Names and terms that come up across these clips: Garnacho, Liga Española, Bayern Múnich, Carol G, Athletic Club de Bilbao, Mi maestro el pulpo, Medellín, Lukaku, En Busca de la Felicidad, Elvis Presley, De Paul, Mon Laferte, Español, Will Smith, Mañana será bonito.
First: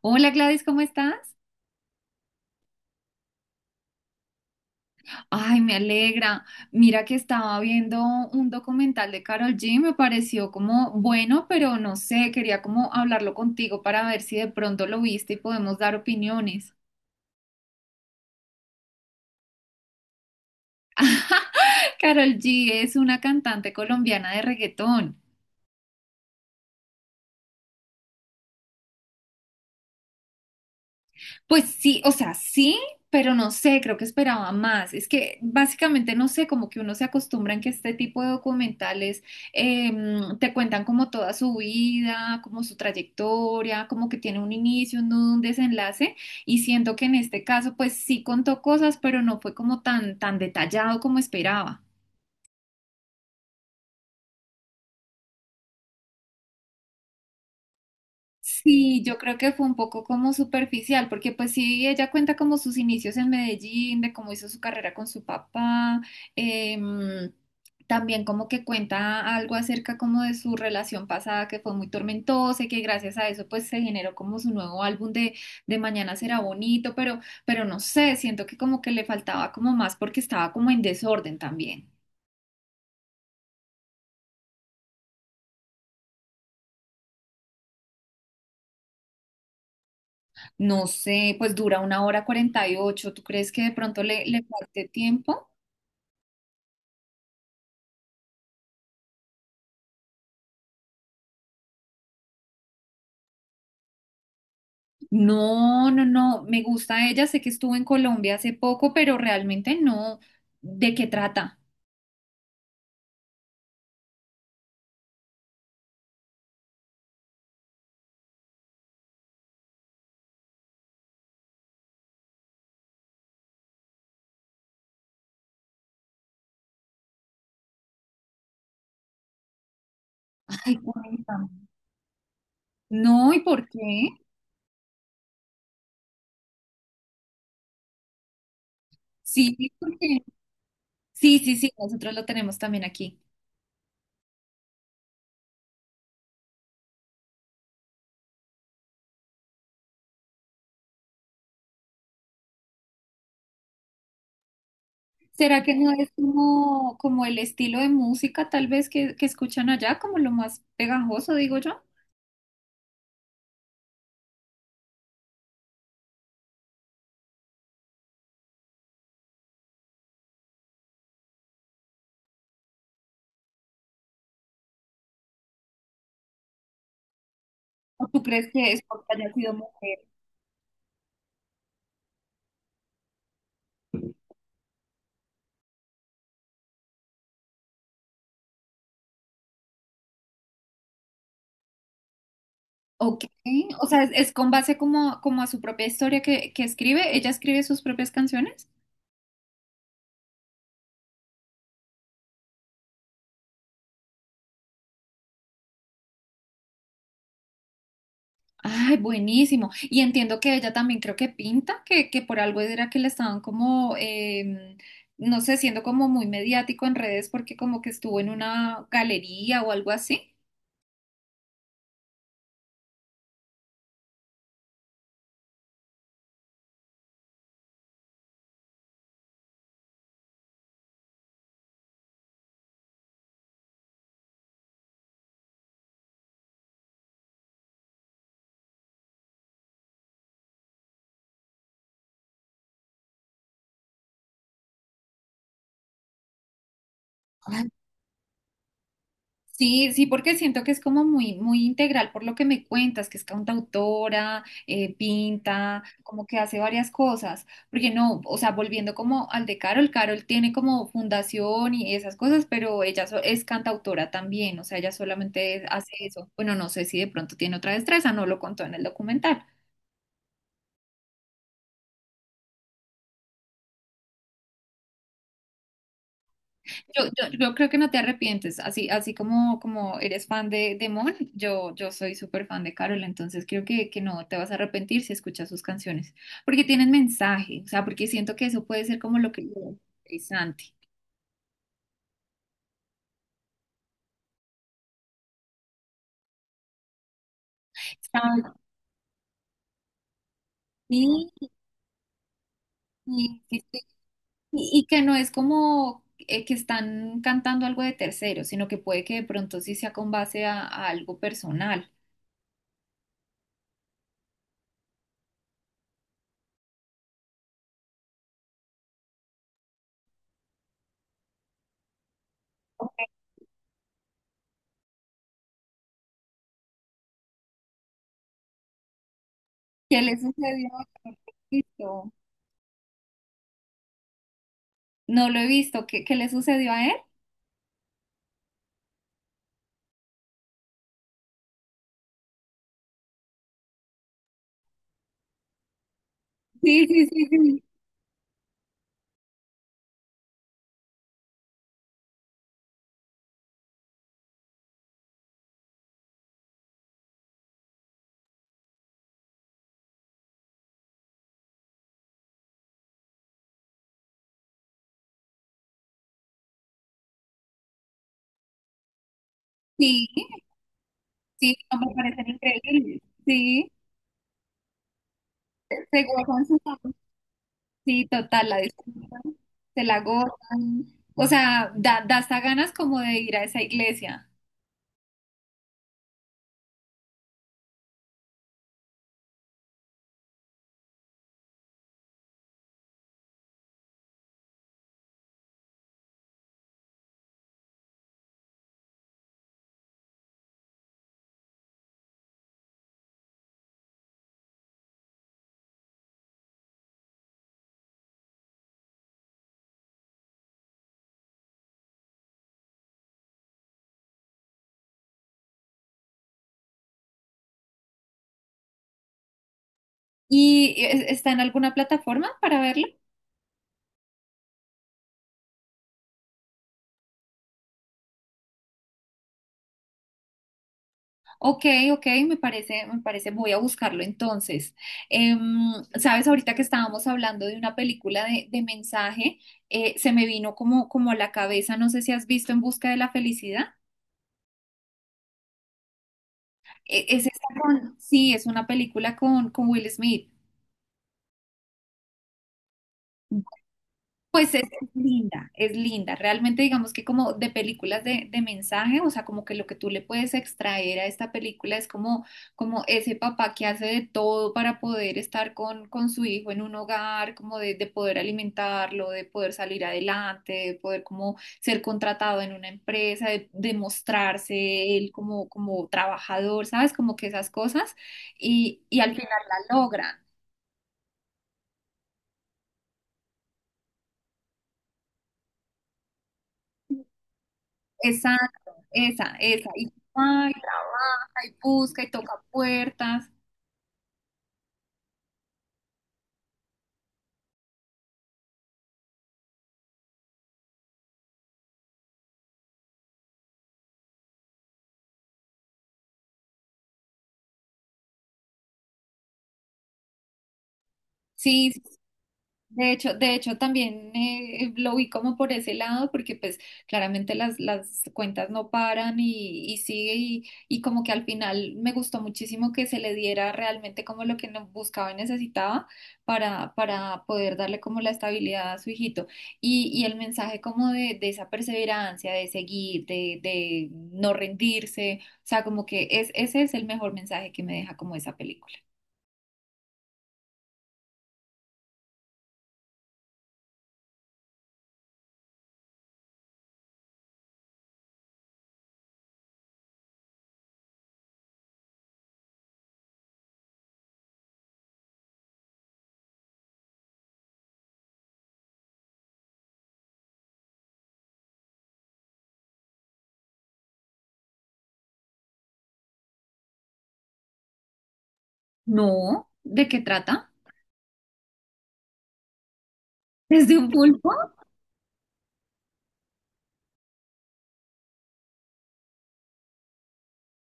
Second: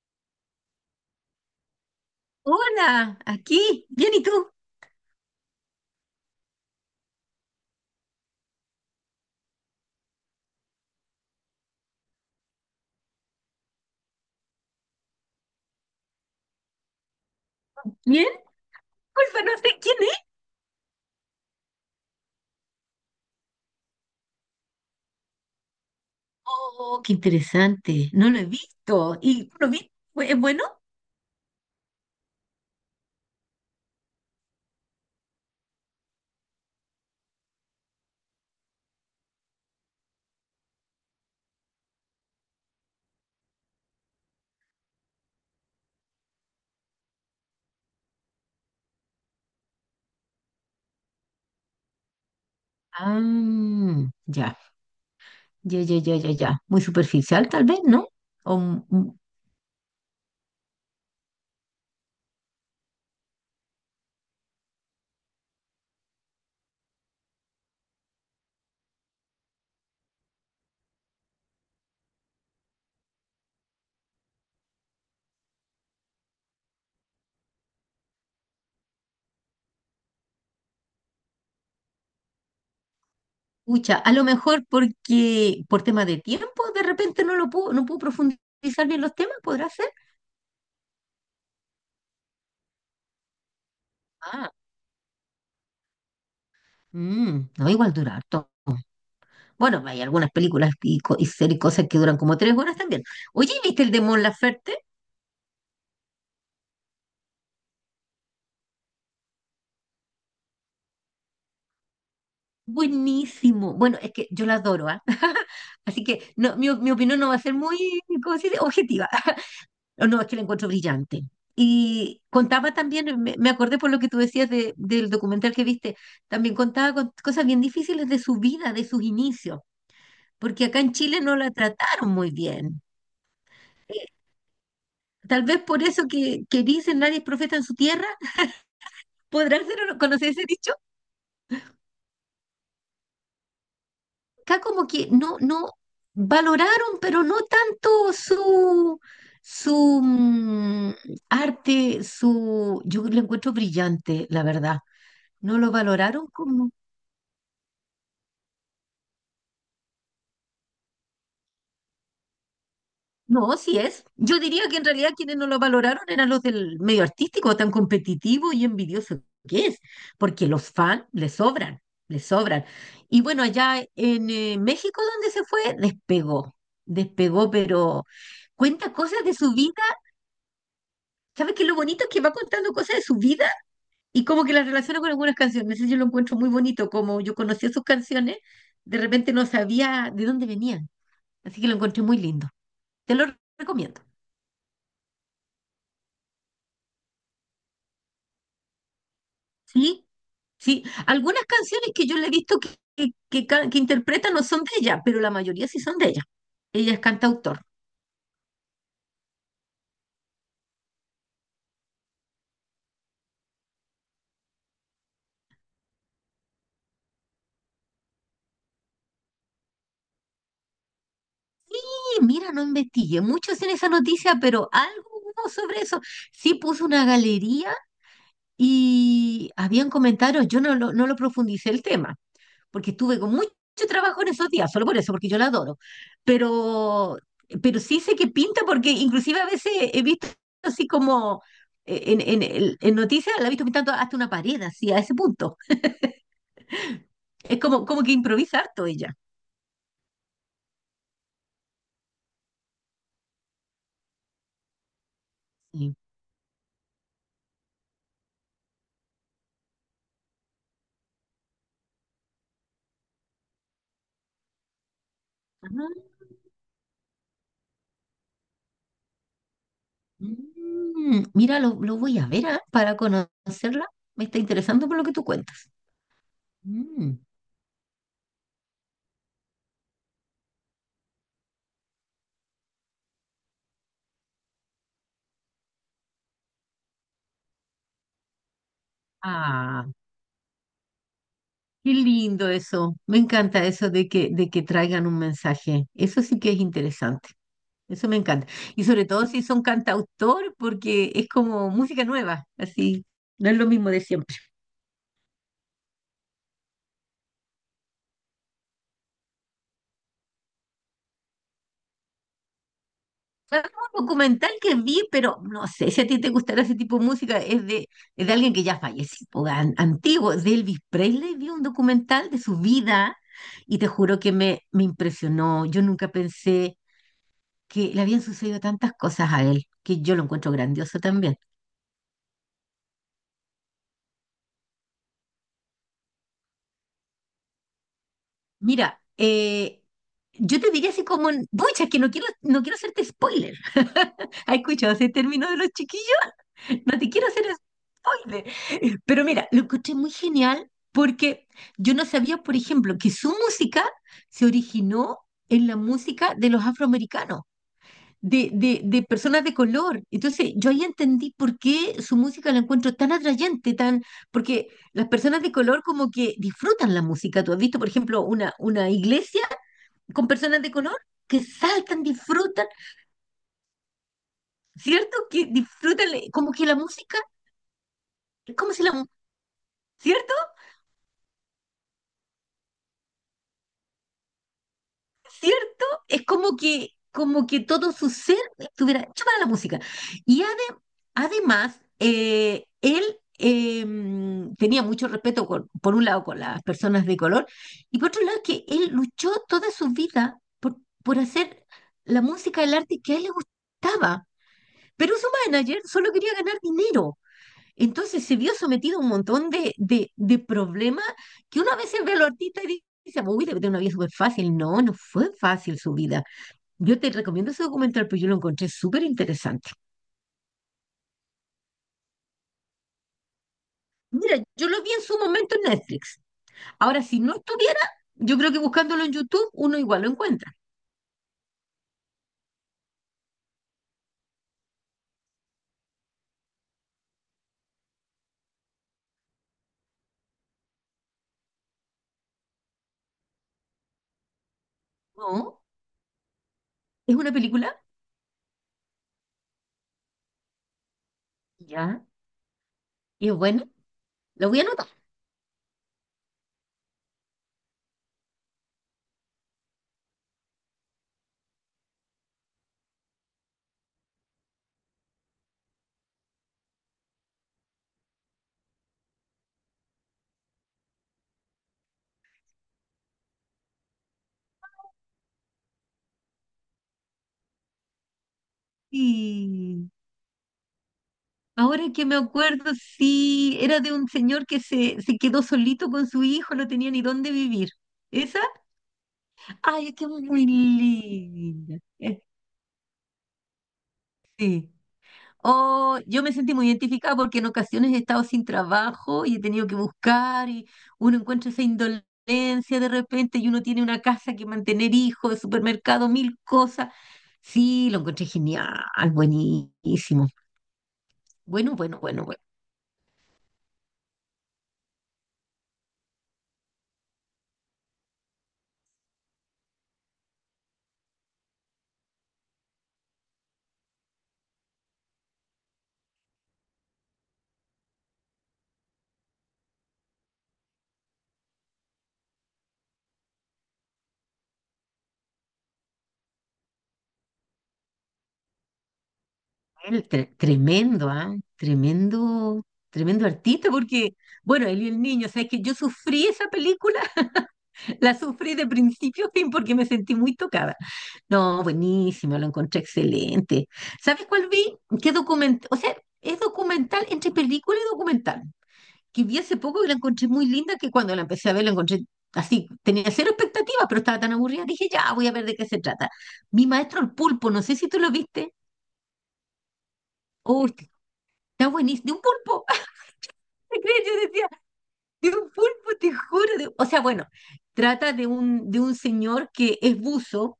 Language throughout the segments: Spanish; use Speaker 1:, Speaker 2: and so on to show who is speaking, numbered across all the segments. Speaker 1: Hola Gladys, ¿cómo estás?
Speaker 2: Hola, aquí. Bien, ¿y tú?
Speaker 1: Ay, me alegra. Mira que estaba viendo un documental de Carol G, me pareció como bueno, pero no sé, quería como hablarlo contigo para ver si de pronto lo viste y podemos dar opiniones.
Speaker 2: ¿Bien? Culpa, no sé quién es.
Speaker 1: Carol G es una cantante colombiana de reggaetón.
Speaker 2: Oh, qué interesante. No lo he visto. ¿Y tú lo viste? ¿Es bueno?
Speaker 1: Pues sí, o sea, sí, pero no sé, creo que esperaba más. Es que básicamente no sé, como que uno se acostumbra en que este tipo de documentales te cuentan como toda su vida, como su trayectoria, como que tiene un inicio, un nudo, un desenlace. Y siento que en este caso, pues sí contó cosas, pero no fue como tan, tan detallado como esperaba.
Speaker 2: Ah, ya, ya, ya, ya, ya, ya. Muy superficial, tal vez, ¿no? O, m-
Speaker 1: Sí,
Speaker 2: m-
Speaker 1: yo creo que fue un poco como superficial, porque pues sí, ella cuenta como sus inicios en Medellín, de cómo hizo su carrera con su papá, em, también como que cuenta algo acerca como de su relación pasada que fue muy tormentosa y que gracias a eso pues se generó como su nuevo álbum de Mañana será bonito, pero no sé, siento que como que le faltaba como más porque estaba como en desorden también.
Speaker 2: Pucha, a lo mejor porque por tema de tiempo, de repente no puedo profundizar bien los temas, ¿podrá ser?
Speaker 1: No sé, pues dura una hora 48, ¿tú crees que de pronto le, le
Speaker 2: Ah,
Speaker 1: falte tiempo?
Speaker 2: mm, no, igual dura harto. Bueno, hay algunas películas y series, cosas que duran como 3 horas también. Oye, ¿viste el de Mon Laferte?
Speaker 1: No, no, no, me gusta ella, sé que estuvo en Colombia hace poco, pero realmente no. ¿De qué trata?
Speaker 2: Buenísimo. Bueno, es que yo la adoro, ¿ah? Así que no, mi opinión no va a ser muy, ¿cómo se dice? Objetiva. No, no, es que la encuentro brillante. Y contaba también, me acordé por lo que tú decías del documental que viste, también contaba con cosas bien difíciles de su vida, de sus inicios, porque
Speaker 1: Ay,
Speaker 2: acá en Chile no
Speaker 1: cuéntame.
Speaker 2: la trataron muy bien.
Speaker 1: No, ¿y por
Speaker 2: Eh,
Speaker 1: qué?
Speaker 2: Tal vez por eso que dicen nadie es profeta en su tierra.
Speaker 1: Sí,
Speaker 2: ¿Podrá ser o
Speaker 1: porque
Speaker 2: conocer ese dicho?
Speaker 1: sí, sí, sí, nosotros lo tenemos también aquí.
Speaker 2: Acá como que no valoraron, pero no tanto su, su mm, arte. Yo lo encuentro brillante, la verdad. No
Speaker 1: ¿Será
Speaker 2: lo
Speaker 1: que no es
Speaker 2: valoraron como,
Speaker 1: como, como el estilo de música tal vez que escuchan allá, como lo más pegajoso, digo yo?
Speaker 2: no, sí es. Yo diría que en realidad quienes no lo valoraron eran los del medio artístico, tan competitivo y envidioso que es, porque los fans le sobran, le sobran. Y bueno, allá en México, donde se fue, despegó, despegó, pero
Speaker 1: ¿O tú crees que es
Speaker 2: cuenta
Speaker 1: porque
Speaker 2: cosas
Speaker 1: haya
Speaker 2: de
Speaker 1: sido
Speaker 2: su vida.
Speaker 1: mujer?
Speaker 2: ¿Sabes qué? Lo bonito es que va contando cosas de su vida y como que las relaciona con algunas canciones. Eso yo lo encuentro muy bonito. Como yo conocía sus canciones, de repente no sabía de dónde venían. Así que lo encontré muy lindo. Te
Speaker 1: Ok,
Speaker 2: lo
Speaker 1: o
Speaker 2: recomiendo.
Speaker 1: sea, es con base como, como a su propia historia que escribe, ella escribe sus propias canciones.
Speaker 2: Sí, sí. Algunas canciones que yo le he visto que interpreta no son de ella, pero la mayoría sí son de ella. Ella es cantautor.
Speaker 1: Ay, buenísimo. Y entiendo que ella también creo que pinta, que por algo era que le estaban como, no sé, siendo como muy mediático en redes porque como que estuvo en una galería o algo así.
Speaker 2: Y mira, no investigué mucho en esa noticia, pero algo hubo sobre eso. Sí puso una galería y habían comentarios. Yo no lo profundicé el tema porque estuve con mucho trabajo en esos días, solo por eso, porque yo la adoro. Pero, pero sí sé que pinta, porque inclusive a veces he visto así como en noticias, la he visto pintando hasta una pared, así, a ese punto. Es como que improvisa harto ella.
Speaker 1: Sí, sí, porque siento que es como muy, muy integral por lo que me cuentas, que es cantautora, pinta,
Speaker 2: Sí.
Speaker 1: como que hace varias cosas. Porque no, o sea, volviendo como al de Carol, Carol tiene como fundación y esas cosas, pero ella es cantautora también, o sea, ella solamente
Speaker 2: Ajá.
Speaker 1: hace eso. Bueno, no sé si de pronto tiene otra destreza, no lo contó en el documental.
Speaker 2: Mira, lo voy a ver, ah, para conocerla. Me está interesando por lo que tú cuentas.
Speaker 1: Yo,
Speaker 2: Mm.
Speaker 1: yo, yo creo que no te arrepientes, así, así como, como eres fan de Mon, yo soy súper fan de Carol, entonces creo que no te vas a arrepentir si escuchas sus canciones, porque tienen mensaje, o sea, porque siento que eso puede ser como lo que lo
Speaker 2: Ah,
Speaker 1: interesante.
Speaker 2: qué lindo eso. Me encanta eso de que traigan un mensaje. Eso sí que es interesante. Eso me
Speaker 1: ¿Sabes?
Speaker 2: encanta. Y sobre todo si son cantautor, porque es
Speaker 1: Sí,
Speaker 2: como música nueva, así.
Speaker 1: y,
Speaker 2: No es
Speaker 1: y-
Speaker 2: lo mismo de siempre.
Speaker 1: y que no es como que están cantando algo de tercero, sino que puede que de pronto sí sea con base a algo personal.
Speaker 2: Fue un documental que vi, pero no sé si a ti te gustará ese tipo de música. Es de alguien que ya falleció, po, antiguo, es de Elvis Presley. Vi un documental de su vida y te juro que me impresionó. Yo nunca pensé que le habían sucedido tantas cosas a él,
Speaker 1: ¿Qué
Speaker 2: que
Speaker 1: le
Speaker 2: yo lo encuentro
Speaker 1: sucedió? ¿A
Speaker 2: grandioso también.
Speaker 1: Jesucristo? No lo he visto, ¿qué, qué le sucedió a él?
Speaker 2: Mira, yo te diría así como, pucha, es que no quiero hacerte spoiler. ¿Has escuchado ese término de los chiquillos?
Speaker 1: Sí,
Speaker 2: No
Speaker 1: sí,
Speaker 2: te
Speaker 1: sí,
Speaker 2: quiero hacer
Speaker 1: sí.
Speaker 2: spoiler. Pero mira, lo encontré muy genial porque yo no sabía, por ejemplo, que su música se originó en la música de los afroamericanos de personas de color. Entonces, yo ahí entendí por qué su música la encuentro tan atrayente, porque las personas de color como que disfrutan la música. ¿Tú has visto, por ejemplo, una iglesia
Speaker 1: Sí,
Speaker 2: con personas de color? Que
Speaker 1: sí, no me
Speaker 2: saltan,
Speaker 1: parecen
Speaker 2: disfrutan,
Speaker 1: increíbles. Sí,
Speaker 2: ¿cierto? Que
Speaker 1: se
Speaker 2: disfrutan,
Speaker 1: gozan
Speaker 2: como
Speaker 1: su
Speaker 2: que la
Speaker 1: sabor.
Speaker 2: música,
Speaker 1: Sí, total, la
Speaker 2: es como si
Speaker 1: disfrutan, se la
Speaker 2: ¿cierto?
Speaker 1: gozan. O sea, da, da hasta ganas como de ir a esa iglesia.
Speaker 2: ¿Cierto? Es como que todo su ser estuviera hecho para la música. Y además, él eh, tenía mucho respeto, por un lado, con las personas de color, y por otro lado, que él luchó toda su vida por, hacer la música, el arte que a él le gustaba. Pero su manager solo quería ganar dinero. Entonces se vio sometido a un montón de problemas que uno a veces ve a los artistas y dice, uy, debe tener una vida súper fácil. No fue fácil su vida. Yo te recomiendo ese documental, porque yo lo encontré súper interesante.
Speaker 1: ¿Y está en alguna plataforma para verla?
Speaker 2: Mira, yo lo vi en su momento en Netflix. Ahora, si no estuviera, yo creo que buscándolo en YouTube, uno igual lo encuentra.
Speaker 1: Ok, ok, me parece, voy a buscarlo entonces. Em, sabes, ahorita que estábamos hablando de una película de mensaje, se me vino como, como a la cabeza, no sé si has visto En Busca de la Felicidad.
Speaker 2: No, es
Speaker 1: Es
Speaker 2: una
Speaker 1: esa
Speaker 2: película,
Speaker 1: con, sí, es una película con Will Smith.
Speaker 2: ya, y es buena. Lo
Speaker 1: Pues
Speaker 2: voy a
Speaker 1: es
Speaker 2: anotar.
Speaker 1: linda, es linda. Realmente digamos que como de películas de mensaje, o sea, como que lo que tú le puedes extraer a esta película es como, como ese papá que hace de todo para poder estar con su hijo en un hogar, como de poder alimentarlo, de poder salir adelante, de poder como ser contratado en una empresa, de mostrarse él como, como trabajador, ¿sabes? Como que esas cosas y al final la
Speaker 2: Sí.
Speaker 1: logran.
Speaker 2: Ahora que me acuerdo, sí, era de un señor que se quedó solito con su hijo, no tenía ni dónde vivir. ¿Esa?
Speaker 1: Exacto, esa, esa. Y,
Speaker 2: Ay, es que es muy
Speaker 1: ay, trabaja y
Speaker 2: linda.
Speaker 1: busca y toca puertas.
Speaker 2: Sí. Oh, yo me sentí muy identificada porque en ocasiones he estado sin trabajo y he tenido que buscar, y uno encuentra esa indolencia de repente y uno tiene una casa que mantener, hijos, supermercado, mil cosas. Sí, lo encontré genial, buenísimo.
Speaker 1: Sí,
Speaker 2: Bueno,
Speaker 1: sí.
Speaker 2: bueno, bueno, bueno.
Speaker 1: De hecho también lo vi como por ese lado, porque pues claramente las cuentas no paran y sigue y como que al final me gustó muchísimo que se le diera realmente como lo que buscaba y necesitaba para poder darle como la estabilidad a su hijito. Y el mensaje como de esa perseverancia, de seguir, de no rendirse, o sea, como que es, ese es el mejor mensaje que me deja como esa película.
Speaker 2: Él tremendo, ¿ah? Tremendo, tremendo artista, porque, bueno, él y el niño, sabes que yo sufrí esa película, la sufrí de principio a fin porque me sentí muy tocada. No, buenísimo, lo encontré excelente. ¿Sabes cuál vi? ¿Qué documental? O sea, es documental entre película y documental, que vi hace poco y la encontré muy linda, que cuando la empecé a ver la encontré así, tenía cero expectativas, pero estaba tan aburrida, dije, ya, voy a ver de qué se trata. Mi maestro el pulpo, no sé si tú lo viste.
Speaker 1: No, ¿de qué trata?
Speaker 2: Oh, está buenísimo, de un pulpo.
Speaker 1: ¿Desde
Speaker 2: ¿Te
Speaker 1: un
Speaker 2: crees? Yo
Speaker 1: pulpo?
Speaker 2: decía, de un pulpo, te juro. O sea, bueno, trata de un señor que es buzo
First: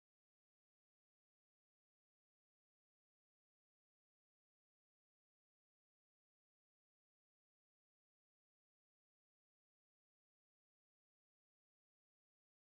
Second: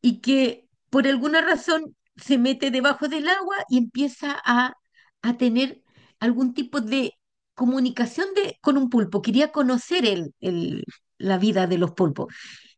Speaker 2: y que por alguna razón se mete debajo del agua y empieza a tener algún tipo de comunicación con un pulpo. Quería conocer la vida de los pulpos.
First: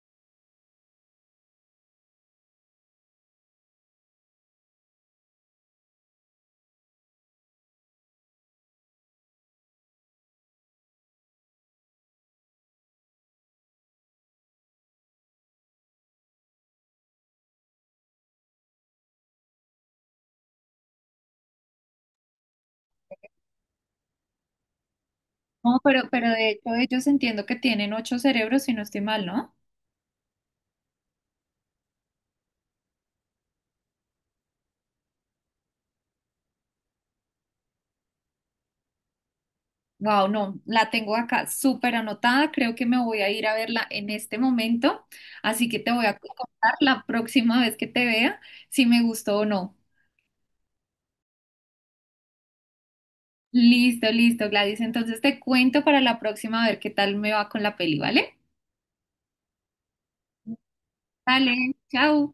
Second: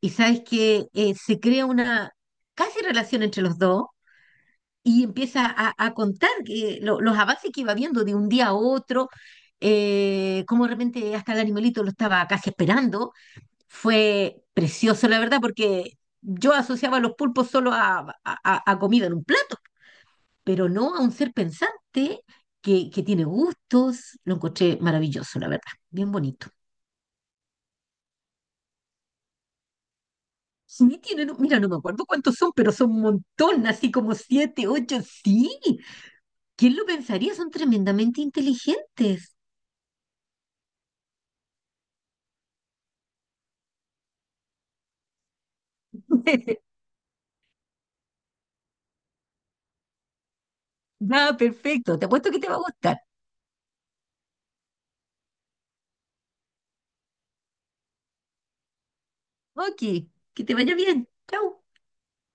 Speaker 2: Y sabes que se crea una casi relación entre los dos y empieza a contar que los avances que iba viendo de un día a otro, cómo de repente hasta el animalito lo estaba casi esperando. Fue precioso, la verdad, porque yo asociaba los pulpos solo a comida en un plato, pero no a un ser pensante que tiene gustos. Lo encontré maravilloso, la verdad,
Speaker 1: No,
Speaker 2: bien
Speaker 1: pero
Speaker 2: bonito.
Speaker 1: de hecho ellos entiendo que tienen ocho cerebros, si no estoy mal, ¿no?
Speaker 2: Sí, tienen, mira, no me acuerdo cuántos son, pero son un montón, así como siete, ocho, sí. ¿Quién lo pensaría? Son tremendamente inteligentes.
Speaker 1: Wow, no, la tengo acá súper anotada, creo que me voy a ir a verla en este momento, así que te voy a contar la próxima vez que te vea si me gustó o no.
Speaker 2: Ya, perfecto. Te apuesto que te va a gustar.
Speaker 1: Listo, listo, Gladys, entonces te cuento para la próxima a ver qué tal me va con la peli, ¿vale?
Speaker 2: Ok, que te vaya bien. Chau.
Speaker 1: Dale, chao.